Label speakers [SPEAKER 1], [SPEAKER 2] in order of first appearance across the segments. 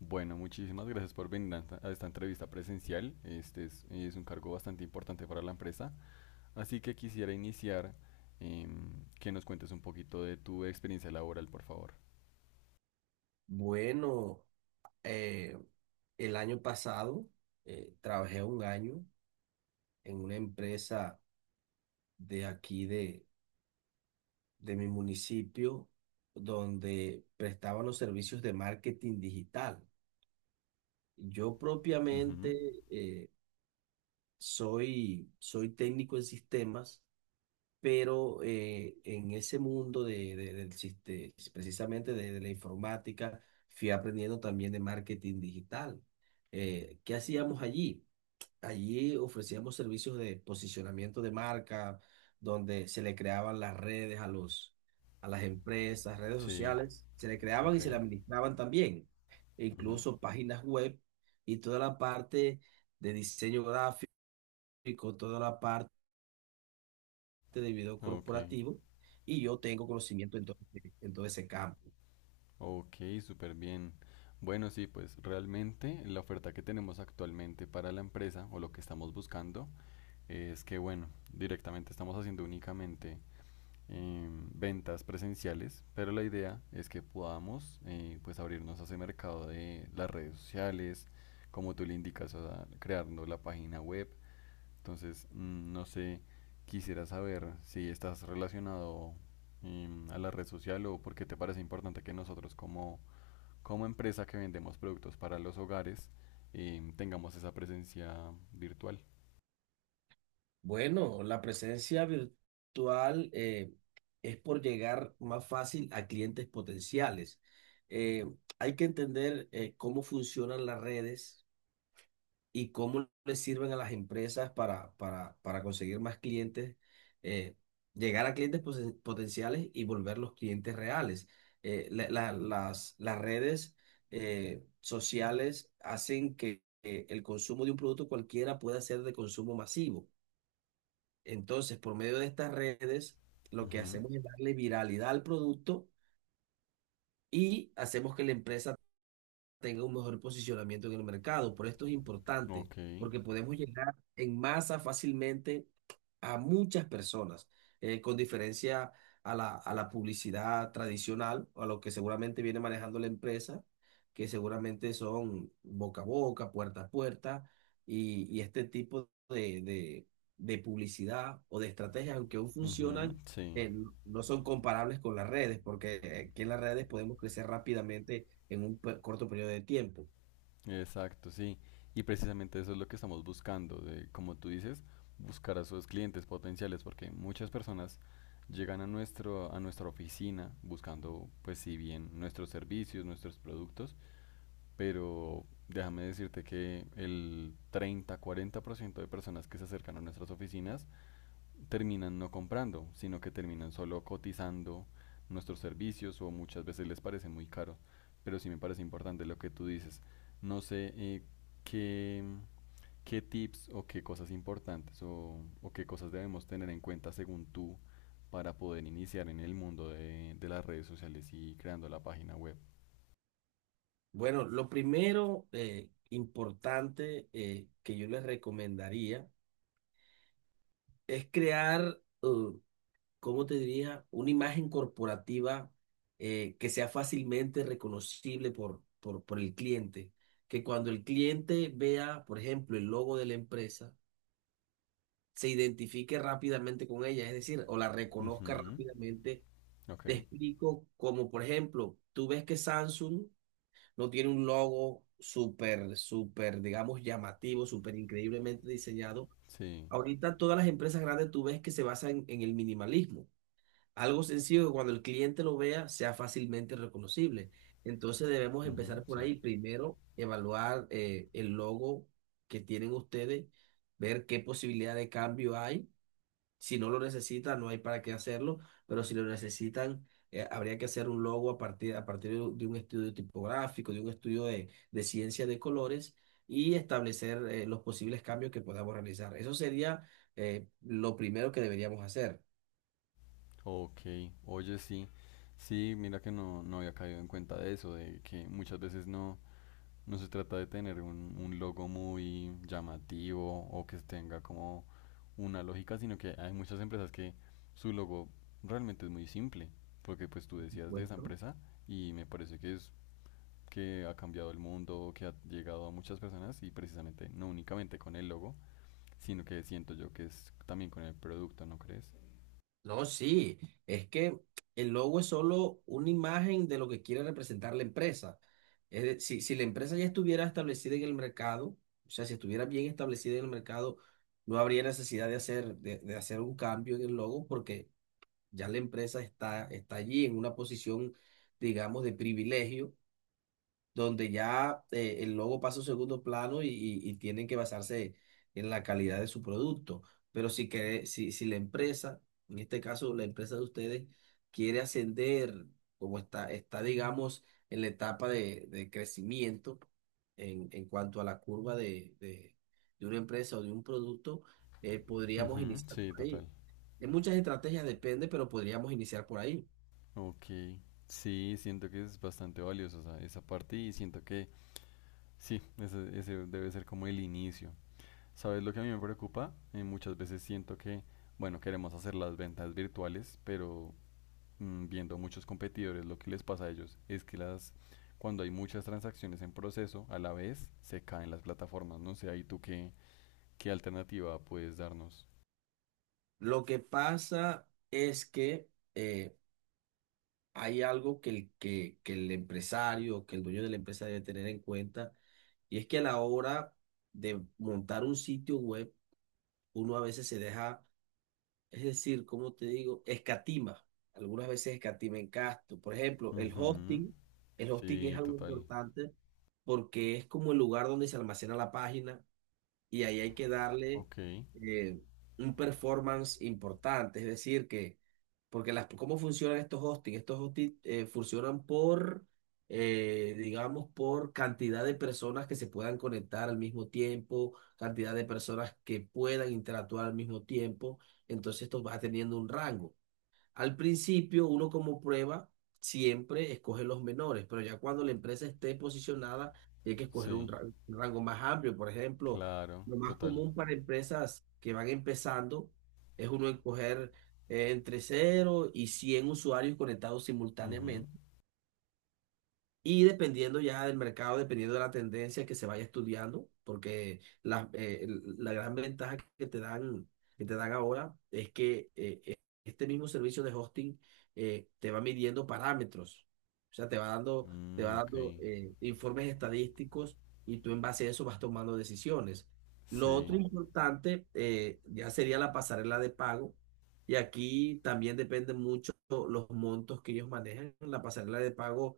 [SPEAKER 1] Bueno, muchísimas gracias por venir a esta entrevista presencial. Este es un cargo bastante importante para la empresa. Así que quisiera iniciar que nos cuentes un poquito de tu experiencia laboral, por favor.
[SPEAKER 2] Bueno, eh, el año pasado trabajé un año en una empresa de aquí de mi municipio donde prestaban los servicios de marketing digital. Yo propiamente
[SPEAKER 1] Ujú,
[SPEAKER 2] soy técnico en sistemas, pero en ese mundo precisamente de la informática fui aprendiendo también de marketing digital. ¿Qué hacíamos allí? Allí ofrecíamos servicios de posicionamiento de marca, donde se le creaban las redes a las empresas, redes
[SPEAKER 1] sí,
[SPEAKER 2] sociales, se le creaban
[SPEAKER 1] ok.
[SPEAKER 2] y se le administraban también, e
[SPEAKER 1] Ujú,
[SPEAKER 2] incluso páginas web y toda la parte de diseño gráfico, toda la parte de video
[SPEAKER 1] ok,
[SPEAKER 2] corporativo, y yo tengo conocimiento en todo ese campo.
[SPEAKER 1] ok, súper bien. Bueno, sí, pues realmente la oferta que tenemos actualmente para la empresa o lo que estamos buscando es que, bueno, directamente estamos haciendo únicamente eh, ventas presenciales, pero la idea es que podamos pues abrirnos a ese mercado de las redes sociales, como tú le indicas, o sea, creando la página web. Entonces, no sé, quisiera saber si estás relacionado a la red social, o por qué te parece importante que nosotros como empresa que vendemos productos para los hogares, tengamos esa presencia virtual.
[SPEAKER 2] Bueno, la presencia virtual es por llegar más fácil a clientes potenciales. Eh, hay que entender cómo funcionan las redes y cómo les sirven a las empresas para conseguir más clientes, eh, llegar a clientes potenciales y volverlos clientes reales. Las redes sociales hacen que el consumo de un producto cualquiera pueda ser de consumo masivo. Entonces, por medio de estas redes, lo que
[SPEAKER 1] Ujú,
[SPEAKER 2] hacemos es darle viralidad al producto y hacemos que la empresa tenga un mejor posicionamiento en el mercado. Por esto es importante,
[SPEAKER 1] ok,
[SPEAKER 2] porque podemos llegar en masa fácilmente a muchas personas, con diferencia a la publicidad tradicional, a lo que seguramente viene manejando la empresa, que seguramente son boca a boca, puerta a puerta, y este tipo de publicidad o de estrategias, aunque aún
[SPEAKER 1] ujú,
[SPEAKER 2] funcionan,
[SPEAKER 1] sí.
[SPEAKER 2] no son comparables con las redes, porque aquí en las redes podemos crecer rápidamente en un corto periodo de tiempo.
[SPEAKER 1] Exacto, sí. Y precisamente eso es lo que estamos buscando, de, como tú dices, buscar a sus clientes potenciales, porque muchas personas llegan a nuestra oficina buscando, pues si bien nuestros servicios, nuestros productos, pero déjame decirte que el 30, 40 % de personas que se acercan a nuestras oficinas terminan no comprando, sino que terminan solo cotizando nuestros servicios, o muchas veces les parece muy caro. Pero sí me parece importante lo que tú dices. No sé, qué, qué tips o qué cosas importantes, o qué cosas debemos tener en cuenta según tú para poder iniciar en el mundo de las redes sociales y creando la página web.
[SPEAKER 2] Bueno, lo primero importante que yo les recomendaría es ¿cómo te diría? Una imagen corporativa que sea fácilmente reconocible por el cliente. Que cuando el cliente vea, por ejemplo, el logo de la empresa, se identifique rápidamente con ella, es decir, o la reconozca
[SPEAKER 1] Ujú,
[SPEAKER 2] rápidamente.
[SPEAKER 1] ok,
[SPEAKER 2] Te explico, como por ejemplo, tú ves que Samsung no tiene un logo digamos, llamativo, súper increíblemente diseñado.
[SPEAKER 1] sí,
[SPEAKER 2] Ahorita todas las empresas grandes tú ves que se basan en el minimalismo. Algo sencillo que cuando el cliente lo vea sea fácilmente reconocible. Entonces debemos
[SPEAKER 1] ujú,
[SPEAKER 2] empezar por
[SPEAKER 1] sí.
[SPEAKER 2] ahí. Primero, evaluar el logo que tienen ustedes, ver qué posibilidad de cambio hay si no lo necesitan, no hay para qué hacerlo, pero si lo necesitan, habría que hacer un logo a partir de un estudio tipográfico, de un estudio de ciencia de colores y establecer los posibles cambios que podamos realizar. Eso sería lo primero que deberíamos hacer.
[SPEAKER 1] Ok, oye, sí. Sí, mira que no había caído en cuenta de eso, de que muchas veces no. No se trata de tener un logo muy llamativo o que tenga como una lógica, sino que hay muchas empresas que su logo realmente es muy simple, porque pues tú decías de esa
[SPEAKER 2] Supuesto.
[SPEAKER 1] empresa y me parece que es que ha cambiado el mundo, que ha llegado a muchas personas y precisamente no únicamente con el logo, sino que siento yo que es también con el producto, ¿no crees?
[SPEAKER 2] No, sí, es que el logo es solo una imagen de lo que quiere representar la empresa. Si, si la empresa ya estuviera establecida en el mercado, o sea, si estuviera bien establecida en el mercado, no habría necesidad de hacer un cambio en el logo porque ya la empresa está allí en una posición, digamos, de privilegio donde ya el logo pasa a un segundo plano y tienen que basarse en la calidad de su producto. Pero si la empresa, en este caso la empresa de ustedes, quiere ascender, como está, digamos, en la etapa de crecimiento en cuanto a la curva de una empresa o de un producto, podríamos
[SPEAKER 1] Ujú,
[SPEAKER 2] iniciar
[SPEAKER 1] sí,
[SPEAKER 2] por
[SPEAKER 1] total.
[SPEAKER 2] ahí. De muchas estrategias depende, pero podríamos iniciar por ahí.
[SPEAKER 1] Ok. Sí, siento que es bastante valioso, o sea, esa parte, y siento que sí, ese debe ser como el inicio. ¿Sabes lo que a mí me preocupa? Muchas veces siento que, bueno, queremos hacer las ventas virtuales, pero viendo muchos competidores, lo que les pasa a ellos es que las, cuando hay muchas transacciones en proceso, a la vez se caen las plataformas. No sé, ahí tú qué alternativa puedes darnos.
[SPEAKER 2] Lo que pasa es que... eh, hay algo que el empresario, que el dueño de la empresa debe tener en cuenta, y es que a la hora de montar un sitio web, uno a veces se deja, es decir, como te digo, escatima, algunas veces escatima en gasto. Por ejemplo,
[SPEAKER 1] Ujú,
[SPEAKER 2] el hosting es
[SPEAKER 1] sí,
[SPEAKER 2] algo
[SPEAKER 1] total.
[SPEAKER 2] importante porque es como el lugar donde se almacena la página, y ahí hay que darle
[SPEAKER 1] Ok,
[SPEAKER 2] eh, un performance importante, es decir, que, porque las, ¿cómo funcionan estos hosting? Estos hosting funcionan digamos, por cantidad de personas que se puedan conectar al mismo tiempo, cantidad de personas que puedan interactuar al mismo tiempo, entonces esto va teniendo un rango. Al principio, uno como prueba siempre escoge los menores, pero ya cuando la empresa esté posicionada, tiene que escoger un
[SPEAKER 1] sí,
[SPEAKER 2] un rango más amplio. Por ejemplo,
[SPEAKER 1] claro,
[SPEAKER 2] lo más
[SPEAKER 1] total.
[SPEAKER 2] común para empresas que van empezando es uno escoger entre cero y 100 usuarios conectados
[SPEAKER 1] Ujú,
[SPEAKER 2] simultáneamente y dependiendo ya del mercado, dependiendo de la tendencia que se vaya estudiando, porque la gran ventaja que te dan ahora es que este mismo servicio de hosting te va midiendo parámetros, o sea, te
[SPEAKER 1] mm,
[SPEAKER 2] va
[SPEAKER 1] ok,
[SPEAKER 2] dando informes estadísticos y tú en base a eso vas tomando decisiones. Lo otro
[SPEAKER 1] sí.
[SPEAKER 2] importante ya sería la pasarela de pago. Y aquí también depende mucho los montos que ellos manejan. La pasarela de pago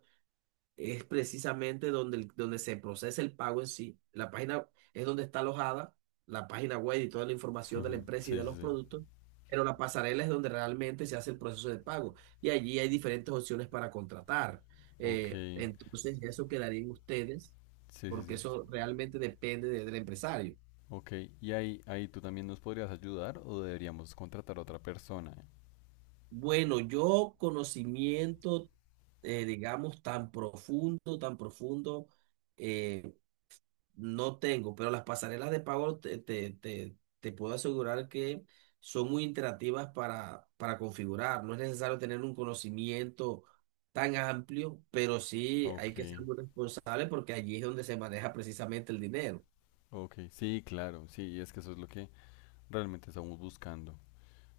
[SPEAKER 2] es precisamente donde se procesa el pago en sí. La página es donde está alojada la página web y toda la información de la empresa y
[SPEAKER 1] Sí,
[SPEAKER 2] de
[SPEAKER 1] sí,
[SPEAKER 2] los
[SPEAKER 1] sí.
[SPEAKER 2] productos, pero la pasarela es donde realmente se hace el proceso de pago y allí hay diferentes opciones para contratar.
[SPEAKER 1] Ok,
[SPEAKER 2] Entonces, eso quedaría en ustedes,
[SPEAKER 1] sí, sí,
[SPEAKER 2] porque
[SPEAKER 1] sí.
[SPEAKER 2] eso realmente depende del empresario.
[SPEAKER 1] Ok, y ahí tú también nos podrías ayudar, o deberíamos contratar a otra persona.
[SPEAKER 2] Bueno, yo conocimiento, digamos, tan profundo, tan profundo, eh, no tengo, pero las pasarelas de pago te puedo asegurar que son muy interactivas para configurar. No es necesario tener un conocimiento tan amplio, pero sí hay
[SPEAKER 1] Ok,
[SPEAKER 2] que ser muy responsable porque allí es donde se maneja precisamente el dinero.
[SPEAKER 1] ok, sí, claro, sí, es que eso es lo que realmente estamos buscando.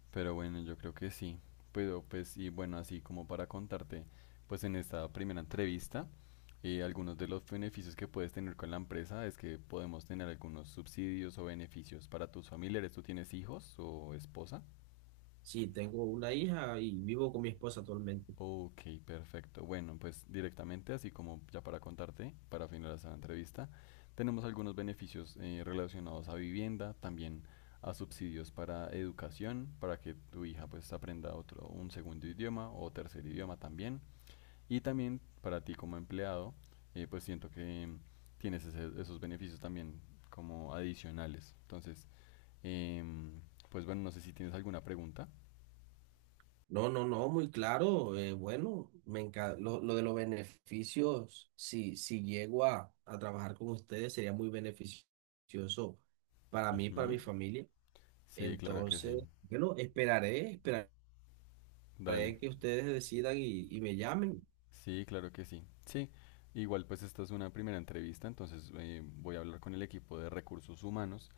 [SPEAKER 1] Pero bueno, yo creo que sí. Pero pues, y bueno, así como para contarte, pues en esta primera entrevista, algunos de los beneficios que puedes tener con la empresa es que podemos tener algunos subsidios o beneficios para tus familiares. ¿Tú tienes hijos o esposa?
[SPEAKER 2] Sí, tengo una hija y vivo con mi esposa actualmente.
[SPEAKER 1] Ok, perfecto. Bueno, pues directamente, así como ya para contarte, para finalizar la entrevista, tenemos algunos beneficios relacionados a vivienda, también a subsidios para educación, para que tu hija pues aprenda un segundo idioma o tercer idioma también. Y también para ti como empleado, pues siento que tienes esos beneficios también como adicionales. Entonces, em, pues bueno, no sé si tienes alguna pregunta.
[SPEAKER 2] No, no, no, muy claro. Eh, bueno, me encanta. Lo de los beneficios, si, si llego a trabajar con ustedes, sería muy beneficioso para mí, para
[SPEAKER 1] Ujú.
[SPEAKER 2] mi familia.
[SPEAKER 1] Sí, claro que sí.
[SPEAKER 2] Entonces, bueno, esperaré, esperaré
[SPEAKER 1] Dale.
[SPEAKER 2] que ustedes decidan y me llamen.
[SPEAKER 1] Sí, claro que sí. Sí, igual pues esta es una primera entrevista, entonces voy a hablar con el equipo de recursos humanos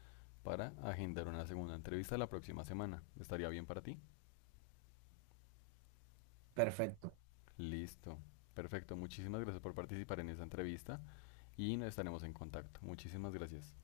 [SPEAKER 1] para agendar una segunda entrevista la próxima semana. ¿Estaría bien para ti?
[SPEAKER 2] Perfecto.
[SPEAKER 1] Listo. Perfecto. Muchísimas gracias por participar en esa entrevista y nos estaremos en contacto. Muchísimas gracias.